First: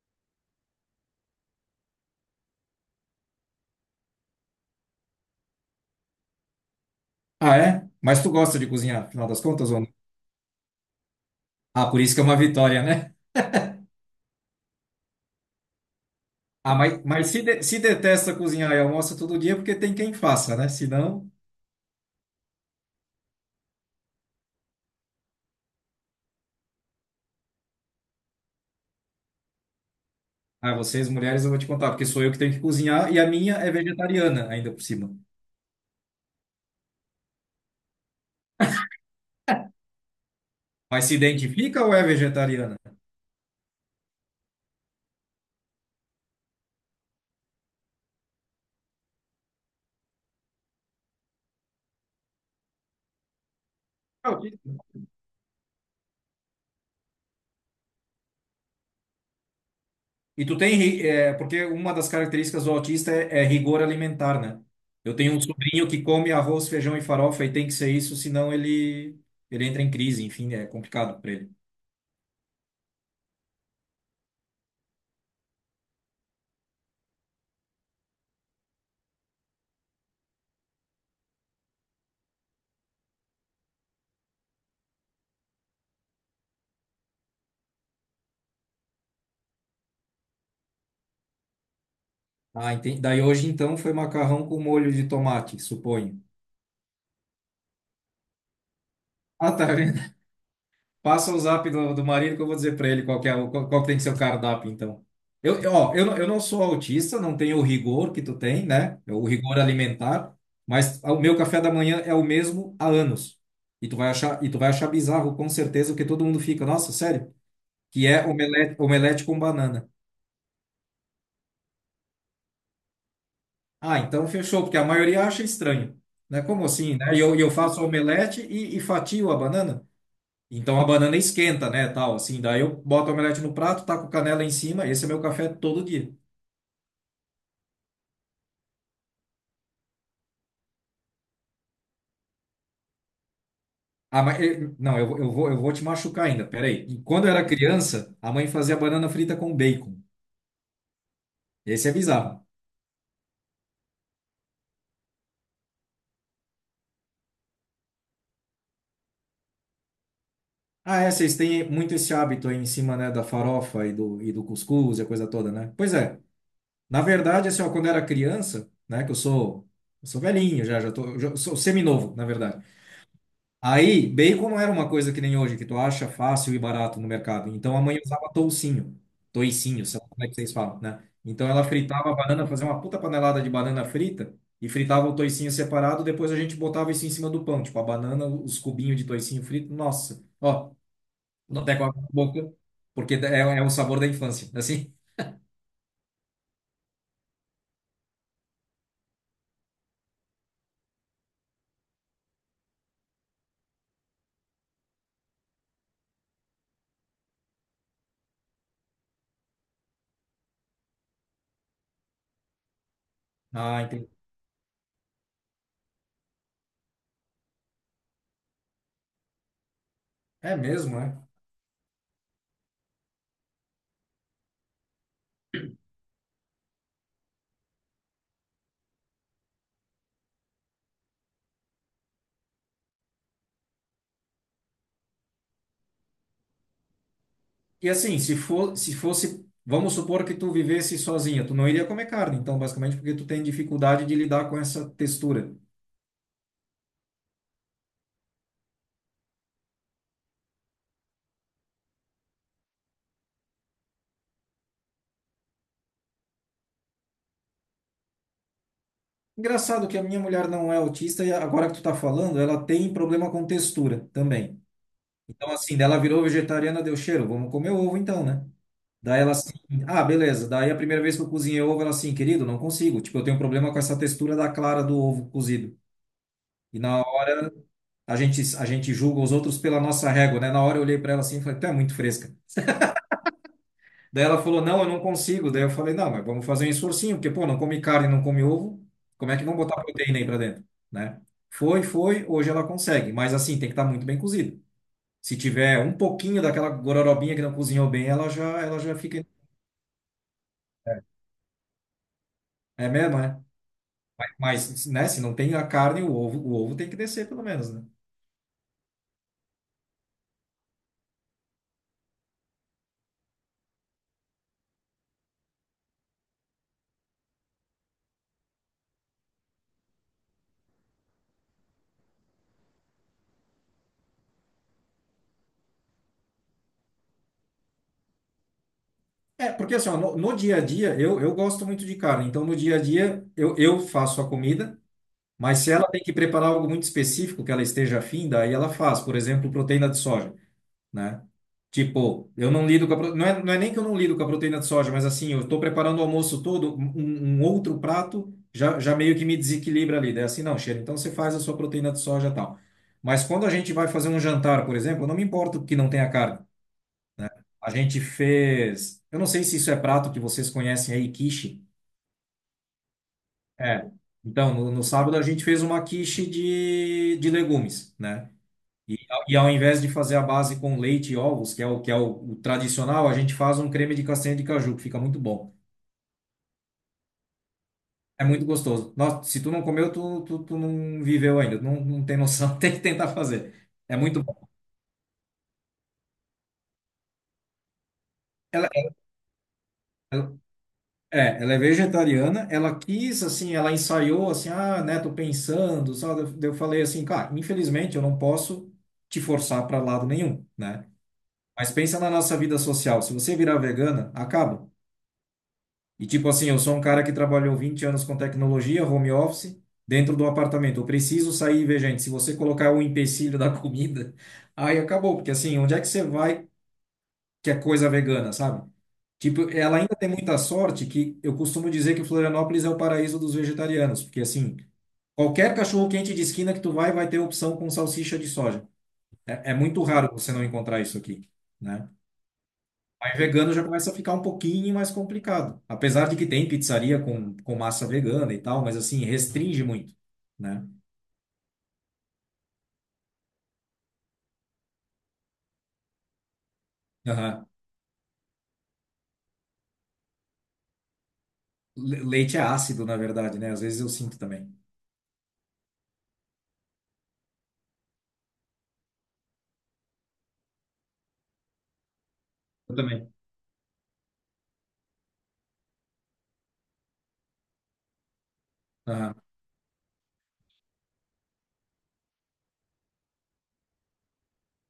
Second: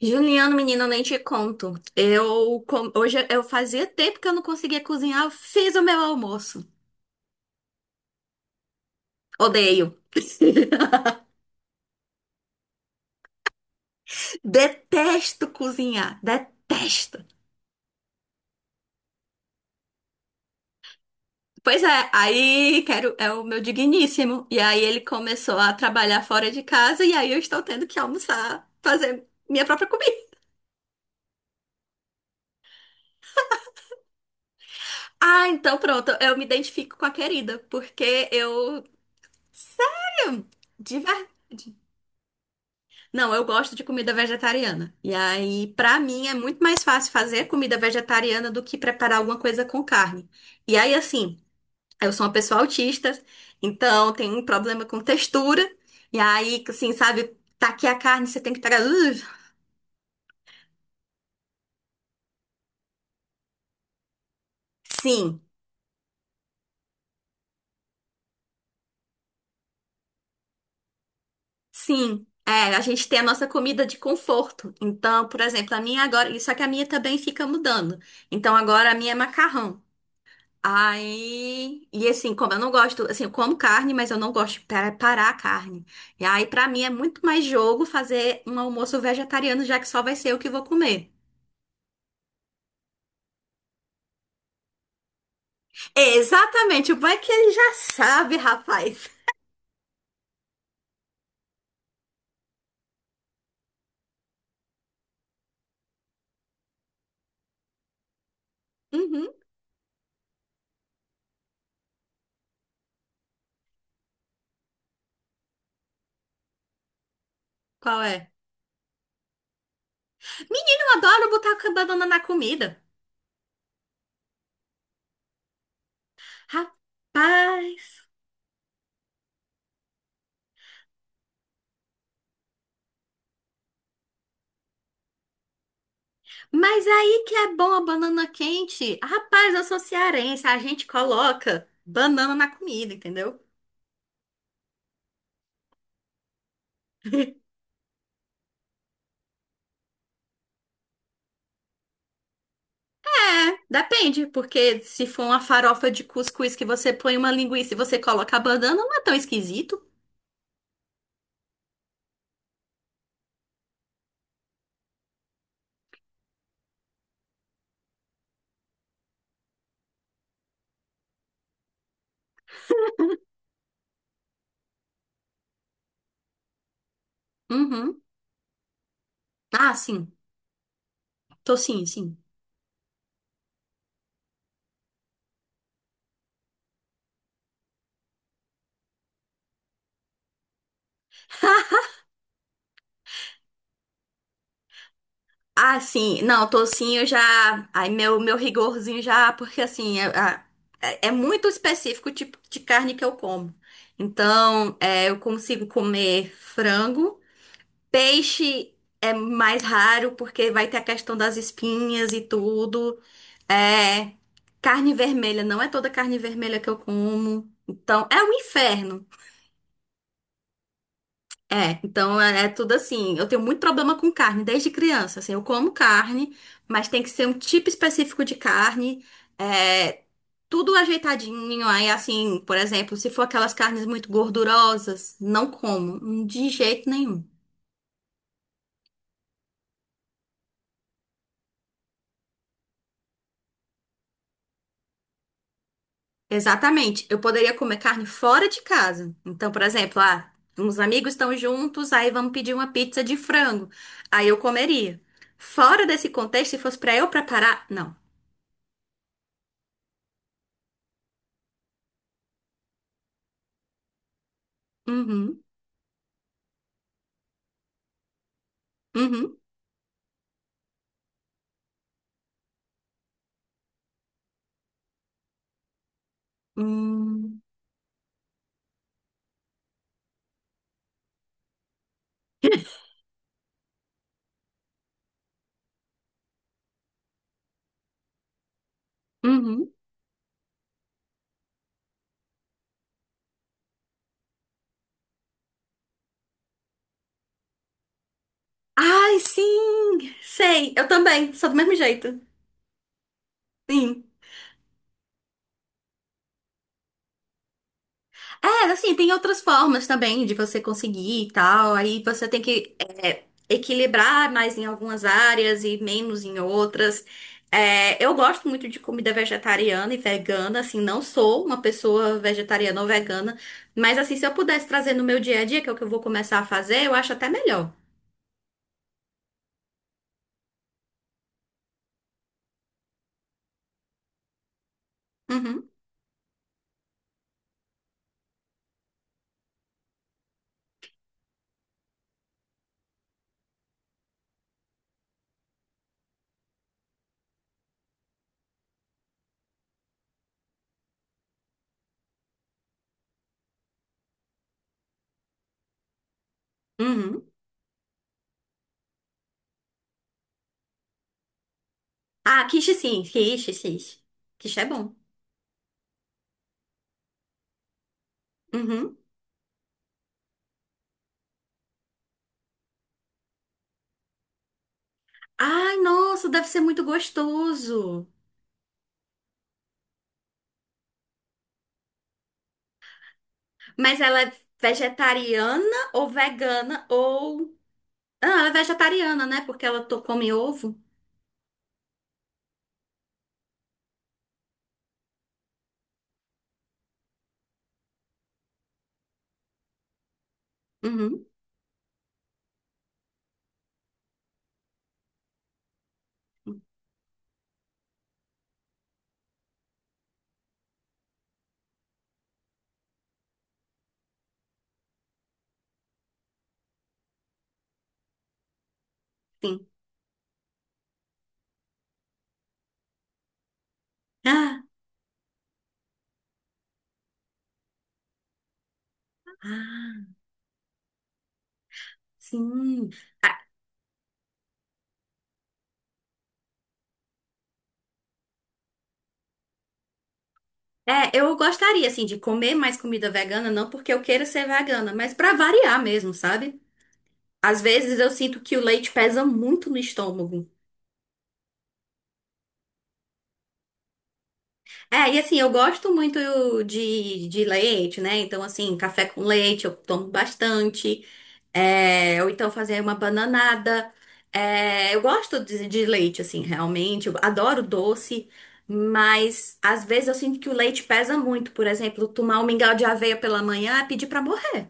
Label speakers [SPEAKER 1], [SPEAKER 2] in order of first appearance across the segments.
[SPEAKER 1] Juliano, menina, eu nem te conto. Hoje eu fazia tempo que eu não conseguia cozinhar, eu fiz o meu almoço.
[SPEAKER 2] Ah, é? Mas tu gosta de cozinhar, afinal das contas, ou
[SPEAKER 1] Odeio.
[SPEAKER 2] não? Ah, por isso que é uma vitória, né?
[SPEAKER 1] Detesto cozinhar,
[SPEAKER 2] Ah, mas,
[SPEAKER 1] detesto.
[SPEAKER 2] mas se, se detesta cozinhar e almoça todo dia, é porque tem quem faça, né? Se não,
[SPEAKER 1] Pois é, aí quero é o meu digníssimo. E aí ele começou a trabalhar fora de casa e aí eu estou tendo que almoçar, fazer minha própria comida.
[SPEAKER 2] ah, vocês mulheres eu vou te contar, porque sou eu que tenho que cozinhar e a minha é vegetariana ainda por cima.
[SPEAKER 1] Ah, então pronto, eu me identifico com a querida, porque eu, sim, de
[SPEAKER 2] Mas se
[SPEAKER 1] verdade.
[SPEAKER 2] identifica ou é vegetariana?
[SPEAKER 1] Não, eu gosto de comida vegetariana. E aí, pra mim, é muito mais fácil fazer comida vegetariana do que preparar alguma coisa com carne. E aí, assim, eu sou uma pessoa autista, então
[SPEAKER 2] É
[SPEAKER 1] tem um
[SPEAKER 2] autista.
[SPEAKER 1] problema com textura. E aí, assim, sabe, tá aqui a carne, você tem que pegar.
[SPEAKER 2] E tu tem, porque uma das características do autista é rigor alimentar, né? Eu tenho
[SPEAKER 1] Sim,
[SPEAKER 2] um sobrinho que come arroz, feijão e farofa e tem que ser isso, ele entra em crise, enfim, é complicado para ele.
[SPEAKER 1] sim. É, a gente tem a nossa comida de conforto. Então, por exemplo, a minha agora. Só que a minha também fica mudando. Então, agora a minha é macarrão. Aí, e assim, como eu não gosto, assim, eu como carne, mas eu não gosto de preparar a carne. E aí, pra mim, é muito mais jogo fazer um almoço vegetariano, já que só vai ser eu que vou comer.
[SPEAKER 2] Ah, entendi. Daí hoje então foi macarrão com molho de tomate, suponho.
[SPEAKER 1] Exatamente, o bom é que ele já sabe, rapaz.
[SPEAKER 2] Ah, tá vendo? Passa o zap do marido que eu vou dizer para ele qual que é, qual, qual que tem que ser o cardápio, então. Eu não sou autista, não tenho o rigor que tu tem, né? É o
[SPEAKER 1] Uhum,
[SPEAKER 2] rigor alimentar, mas o meu café da manhã é o mesmo há anos. E tu vai achar bizarro, com certeza, que todo mundo fica, nossa, sério?
[SPEAKER 1] qual
[SPEAKER 2] Que é
[SPEAKER 1] é?
[SPEAKER 2] omelete, omelete com banana.
[SPEAKER 1] Menino, eu adoro botar a banana na comida.
[SPEAKER 2] Ah, então fechou, porque a maioria acha estranho, né? Como assim, né? E eu faço
[SPEAKER 1] Rapaz,
[SPEAKER 2] omelete e fatio a banana? Então a banana esquenta, né, tal, assim. Daí eu boto a omelete no prato, taco canela em cima. Esse é meu café todo dia.
[SPEAKER 1] mas aí que é bom a banana quente. Rapaz, eu sou cearense, a gente coloca banana na comida, entendeu?
[SPEAKER 2] Ah, mas, não, eu vou te machucar ainda, peraí. E quando eu era criança, a mãe fazia banana frita com bacon. Esse é bizarro.
[SPEAKER 1] É, depende, porque se for uma farofa de cuscuz que você põe uma linguiça e você coloca a banana, não é tão esquisito.
[SPEAKER 2] Ah, é, vocês têm muito esse hábito aí em cima, né, da farofa e do cuscuz e a coisa toda, né? Pois é. Na verdade, assim, ó, quando eu era criança, né, que eu sou velhinho já, já tô, eu sou seminovo, na verdade. Aí, bacon não era uma coisa que nem hoje, que tu acha fácil e barato no mercado. Então a mãe
[SPEAKER 1] Uhum.
[SPEAKER 2] usava toucinho,
[SPEAKER 1] Ah,
[SPEAKER 2] toicinho, sei lá
[SPEAKER 1] sim.
[SPEAKER 2] como é que vocês falam, né? Então ela
[SPEAKER 1] Tocinho,
[SPEAKER 2] fritava a
[SPEAKER 1] sim.
[SPEAKER 2] banana, fazia uma puta panelada de banana frita e fritava o toicinho separado, depois a gente botava isso em cima do pão, tipo a banana, os cubinhos de toicinho frito. Nossa, ó, tô até com a boca, porque é, é o sabor da infância, assim.
[SPEAKER 1] Ah, sim. Não, tocinho já. Ai, meu rigorzinho já, porque assim, é, é muito específico o tipo de carne que eu como. Então, é, eu consigo comer frango. Peixe é mais raro, porque vai ter a questão das espinhas e tudo.
[SPEAKER 2] Ah, entendi.
[SPEAKER 1] É, carne vermelha, não é toda carne vermelha que eu como. Então, é um inferno.
[SPEAKER 2] É mesmo, é?
[SPEAKER 1] É, então é, é tudo assim. Eu tenho muito problema com carne desde criança. Assim, eu como carne, mas tem que ser um tipo específico de carne. É, tudo ajeitadinho. Aí, assim, por exemplo, se for aquelas carnes muito gordurosas, não como, de jeito nenhum.
[SPEAKER 2] E assim, se fosse, vamos supor que tu vivesse sozinha, tu não iria comer carne, então, basicamente, porque tu tem dificuldade de lidar com essa textura.
[SPEAKER 1] Exatamente. Eu poderia comer carne fora de casa. Então, por exemplo, ah, uns amigos estão juntos, aí vamos pedir uma pizza de frango. Aí eu comeria. Fora desse contexto, se fosse pra eu preparar, não.
[SPEAKER 2] Engraçado que a minha mulher não é autista e agora que tu tá falando, ela tem problema com textura também.
[SPEAKER 1] Uhum,
[SPEAKER 2] Então, assim, dela virou vegetariana, deu cheiro, vamos comer ovo então, né? Daí ela
[SPEAKER 1] uhum,
[SPEAKER 2] assim, ah, beleza. Daí a primeira vez que eu cozinhei ovo, ela assim, querido, não consigo. Tipo, eu tenho problema com essa textura da clara do ovo cozido. E na hora,
[SPEAKER 1] hum,
[SPEAKER 2] a gente julga os outros pela nossa régua, né? Na hora eu olhei para ela assim e falei, tu é muito fresca. Daí ela falou, não, eu não consigo. Daí eu falei, não, mas vamos fazer um esforcinho, porque, pô, não come carne, não come ovo, como é que vão
[SPEAKER 1] uhum.
[SPEAKER 2] botar proteína aí pra dentro, né? Hoje ela consegue, mas assim, tem que estar muito bem cozido. Se tiver um pouquinho daquela gororobinha que não cozinhou bem, ela já
[SPEAKER 1] Ai,
[SPEAKER 2] fica...
[SPEAKER 1] sim! Sei, eu também, sou do mesmo jeito.
[SPEAKER 2] É mesmo, é?
[SPEAKER 1] Sim.
[SPEAKER 2] Mas, né, se não tem a carne, o ovo tem que descer pelo menos, né?
[SPEAKER 1] É, assim, tem outras formas também de você conseguir e tal. Aí você tem que é, equilibrar mais em algumas áreas e menos em outras. É, eu gosto muito de comida vegetariana e vegana, assim, não sou uma pessoa vegetariana ou vegana, mas assim, se eu pudesse trazer no meu dia a dia, que é o que eu vou começar a fazer, eu acho até melhor.
[SPEAKER 2] É, porque assim, ó, no, no dia a dia, eu gosto muito de carne, então no dia a dia eu faço a comida. Mas
[SPEAKER 1] Uhum,
[SPEAKER 2] se ela tem que preparar algo muito específico que ela esteja afim, daí ela faz, por exemplo, proteína de soja, né? Tipo, eu não lido com a, não é, não é nem que eu não lido com a proteína de soja, mas assim, eu estou preparando o almoço todo, um outro prato já meio que me desequilibra ali. Daí assim, não, cheiro, então você faz a sua proteína de soja e tal. Mas quando a gente vai fazer um jantar, por exemplo, eu não me importo que não tenha carne.
[SPEAKER 1] uhum.
[SPEAKER 2] A gente fez, eu não sei se isso é prato que vocês conhecem aí, quiche.
[SPEAKER 1] Ah, quiche sim, quiche,
[SPEAKER 2] É.
[SPEAKER 1] quiche.
[SPEAKER 2] Então,
[SPEAKER 1] Quiche é
[SPEAKER 2] no
[SPEAKER 1] bom.
[SPEAKER 2] sábado a gente fez uma quiche de legumes, né? E,
[SPEAKER 1] Uhum.
[SPEAKER 2] e ao invés de fazer a base com leite e ovos, que é o que é o tradicional, a gente faz um creme de castanha de caju, que fica muito bom.
[SPEAKER 1] Ai, nossa, deve ser muito gostoso.
[SPEAKER 2] É muito gostoso. Nossa, se tu não comeu, tu não viveu ainda. Não, não tem noção. Tem que tentar fazer. É
[SPEAKER 1] Mas ela
[SPEAKER 2] muito
[SPEAKER 1] é
[SPEAKER 2] bom.
[SPEAKER 1] vegetariana ou vegana ou. Ah, ela é
[SPEAKER 2] Ela,
[SPEAKER 1] vegetariana, né? Porque ela come
[SPEAKER 2] ela-
[SPEAKER 1] ovo.
[SPEAKER 2] é, ela é vegetariana. Ela quis, assim, ela ensaiou, assim, ah, né, tô pensando, sabe? Daí eu falei assim, cara, infelizmente eu não posso te forçar para lado nenhum, né?
[SPEAKER 1] Uhum,
[SPEAKER 2] Mas pensa na nossa vida social. Se você virar vegana, acaba. E tipo assim, eu sou um cara que trabalhou 20 anos com tecnologia, home office, dentro do apartamento. Eu preciso sair e ver gente. Se você colocar o empecilho da comida, aí acabou. Porque assim, onde é que você vai que é coisa vegana, sabe? Tipo,
[SPEAKER 1] sim.
[SPEAKER 2] ela ainda tem muita sorte que eu costumo dizer que Florianópolis é o paraíso dos vegetarianos. Porque assim,
[SPEAKER 1] Ah,
[SPEAKER 2] qualquer cachorro-quente de esquina que tu vai, vai ter opção com salsicha de soja. É, é muito raro
[SPEAKER 1] ah,
[SPEAKER 2] você não encontrar isso aqui, né?
[SPEAKER 1] sim.
[SPEAKER 2] Aí
[SPEAKER 1] Ah,
[SPEAKER 2] vegano já começa a ficar um pouquinho mais complicado. Apesar de que tem pizzaria com massa vegana e tal, mas assim, restringe muito, né?
[SPEAKER 1] é, eu gostaria, assim, de comer mais comida vegana, não porque eu queira ser vegana, mas pra variar mesmo, sabe?
[SPEAKER 2] Aham.
[SPEAKER 1] Às vezes eu sinto que o leite pesa muito no estômago.
[SPEAKER 2] Leite é ácido, na verdade, né? Às vezes eu sinto também.
[SPEAKER 1] É, e assim, eu gosto muito de leite, né? Então, assim, café com leite eu tomo bastante. É, ou então
[SPEAKER 2] Eu
[SPEAKER 1] fazer uma
[SPEAKER 2] também.
[SPEAKER 1] bananada. É, eu gosto de leite, assim, realmente. Eu adoro doce,
[SPEAKER 2] Aham.
[SPEAKER 1] mas às vezes eu sinto que o leite pesa muito. Por exemplo, tomar um mingau de aveia pela manhã é pedir pra morrer.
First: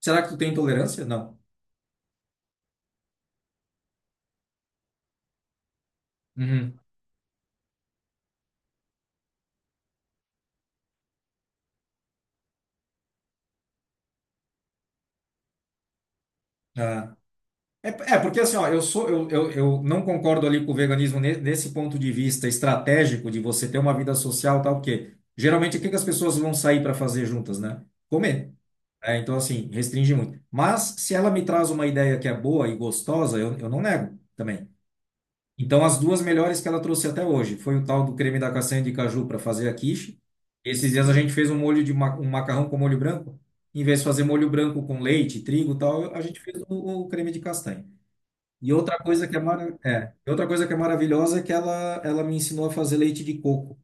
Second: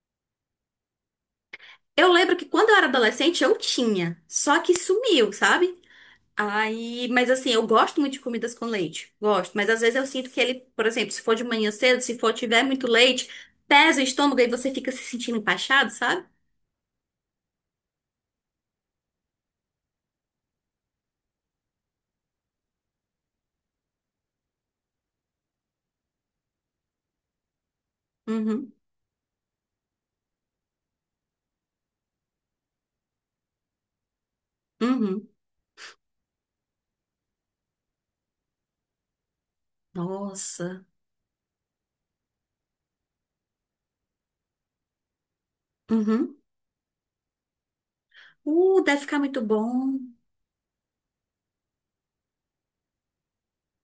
[SPEAKER 2] Será que tu tem intolerância? Não.
[SPEAKER 1] Eu lembro que quando eu era adolescente eu tinha, só que sumiu, sabe?
[SPEAKER 2] Uhum.
[SPEAKER 1] Aí, mas assim, eu gosto muito de comidas com leite, gosto, mas às vezes eu sinto que ele, por exemplo, se for de manhã cedo, se for tiver muito leite, pesa o estômago e você fica se sentindo empachado, sabe?
[SPEAKER 2] Aham. É, é, porque assim, ó, eu sou, eu não concordo ali com o veganismo nesse ponto de vista estratégico de você ter uma vida social, tal, porque geralmente o que que as pessoas vão sair para fazer juntas, né? Comer.
[SPEAKER 1] Uhum,
[SPEAKER 2] É, então, assim, restringe muito. Mas se ela me traz uma ideia que é boa e gostosa, eu não nego também.
[SPEAKER 1] uhum.
[SPEAKER 2] Então, as duas melhores que ela trouxe até hoje foi o tal do creme da castanha de caju para fazer a quiche.
[SPEAKER 1] Nossa.
[SPEAKER 2] Esses dias a gente fez um macarrão com molho branco. Em vez de fazer molho branco com leite, trigo e tal, a
[SPEAKER 1] Uhum.
[SPEAKER 2] gente fez o creme de castanha. E outra
[SPEAKER 1] Deve ficar
[SPEAKER 2] coisa que
[SPEAKER 1] muito
[SPEAKER 2] é,
[SPEAKER 1] bom.
[SPEAKER 2] é, e outra coisa que é maravilhosa é que ela me ensinou a fazer leite de coco.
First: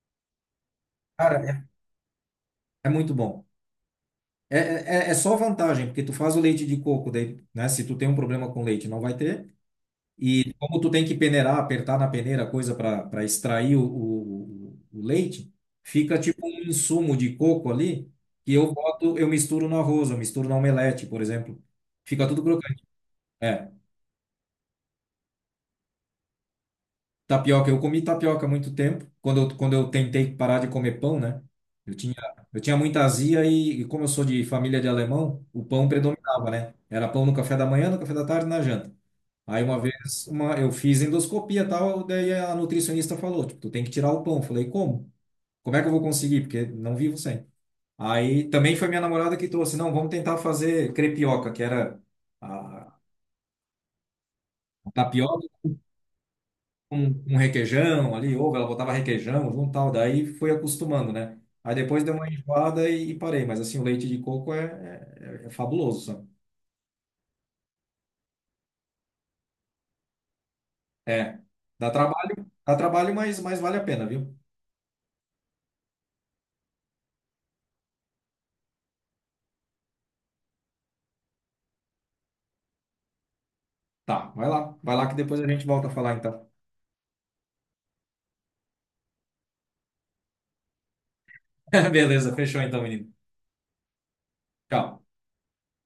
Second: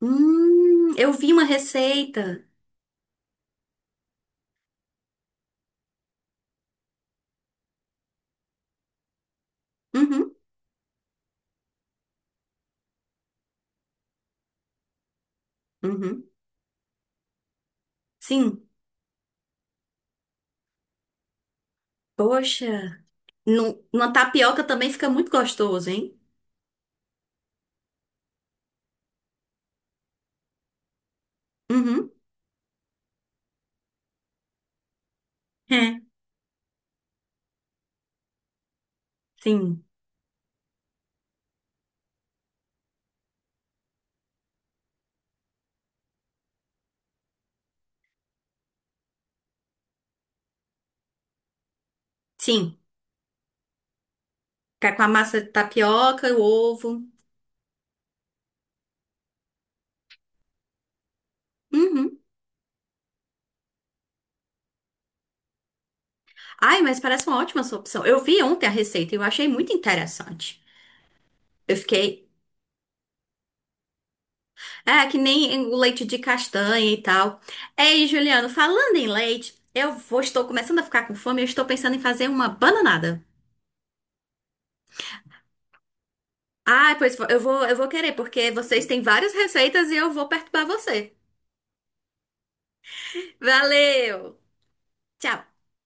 [SPEAKER 1] Eu vi
[SPEAKER 2] Cara,
[SPEAKER 1] uma
[SPEAKER 2] é,
[SPEAKER 1] receita.
[SPEAKER 2] é muito bom. É só vantagem, porque tu faz o leite de coco, daí, né? Se tu tem um problema com leite, não vai ter.
[SPEAKER 1] Uhum,
[SPEAKER 2] E como tu tem que peneirar, apertar na peneira, coisa para extrair o leite, fica
[SPEAKER 1] uhum.
[SPEAKER 2] tipo um insumo de coco ali, que
[SPEAKER 1] Sim.
[SPEAKER 2] eu boto, eu misturo no arroz, eu misturo na omelete, por exemplo. Fica tudo crocante.
[SPEAKER 1] Poxa,
[SPEAKER 2] É.
[SPEAKER 1] no, numa tapioca também fica muito gostoso, hein?
[SPEAKER 2] Tapioca, eu comi tapioca há muito tempo, quando eu tentei parar de comer pão, né? Eu
[SPEAKER 1] Uhum.
[SPEAKER 2] tinha, eu tinha muita azia e como eu sou de família de alemão, o pão
[SPEAKER 1] É.
[SPEAKER 2] predominava, né? Era pão no café da manhã, no café da tarde, e na janta. Aí uma
[SPEAKER 1] Sim,
[SPEAKER 2] vez uma, eu fiz endoscopia e tal, daí a nutricionista falou, tipo, tu tem que tirar o pão. Eu falei, como? Como é que eu vou conseguir? Porque não vivo sem. Aí também foi minha namorada que trouxe, não, vamos tentar fazer crepioca, que era
[SPEAKER 1] sim.
[SPEAKER 2] a a
[SPEAKER 1] Ficar com a massa de
[SPEAKER 2] tapioca
[SPEAKER 1] tapioca, o ovo.
[SPEAKER 2] um, um requeijão ali, ovo, ela botava requeijão junto, tal, daí fui acostumando, né? Aí depois deu
[SPEAKER 1] Uhum.
[SPEAKER 2] uma enjoada e parei, mas assim, o leite de coco é fabuloso, sabe?
[SPEAKER 1] Ai, mas parece uma ótima sua opção. Eu vi ontem a receita e eu achei muito interessante.
[SPEAKER 2] É,
[SPEAKER 1] Eu fiquei.
[SPEAKER 2] dá trabalho, mas vale a pena, viu?
[SPEAKER 1] É, que nem o leite de castanha e tal. Ei, Juliano, falando em leite, estou começando a ficar com fome, e eu estou pensando em fazer uma bananada.
[SPEAKER 2] Tá, vai lá que depois a gente volta a falar então.
[SPEAKER 1] Ah, pois eu vou querer, porque vocês têm várias receitas e eu vou perturbar você.
[SPEAKER 2] Beleza, fechou então, menino.
[SPEAKER 1] Valeu!
[SPEAKER 2] Tchau.
[SPEAKER 1] Tchau!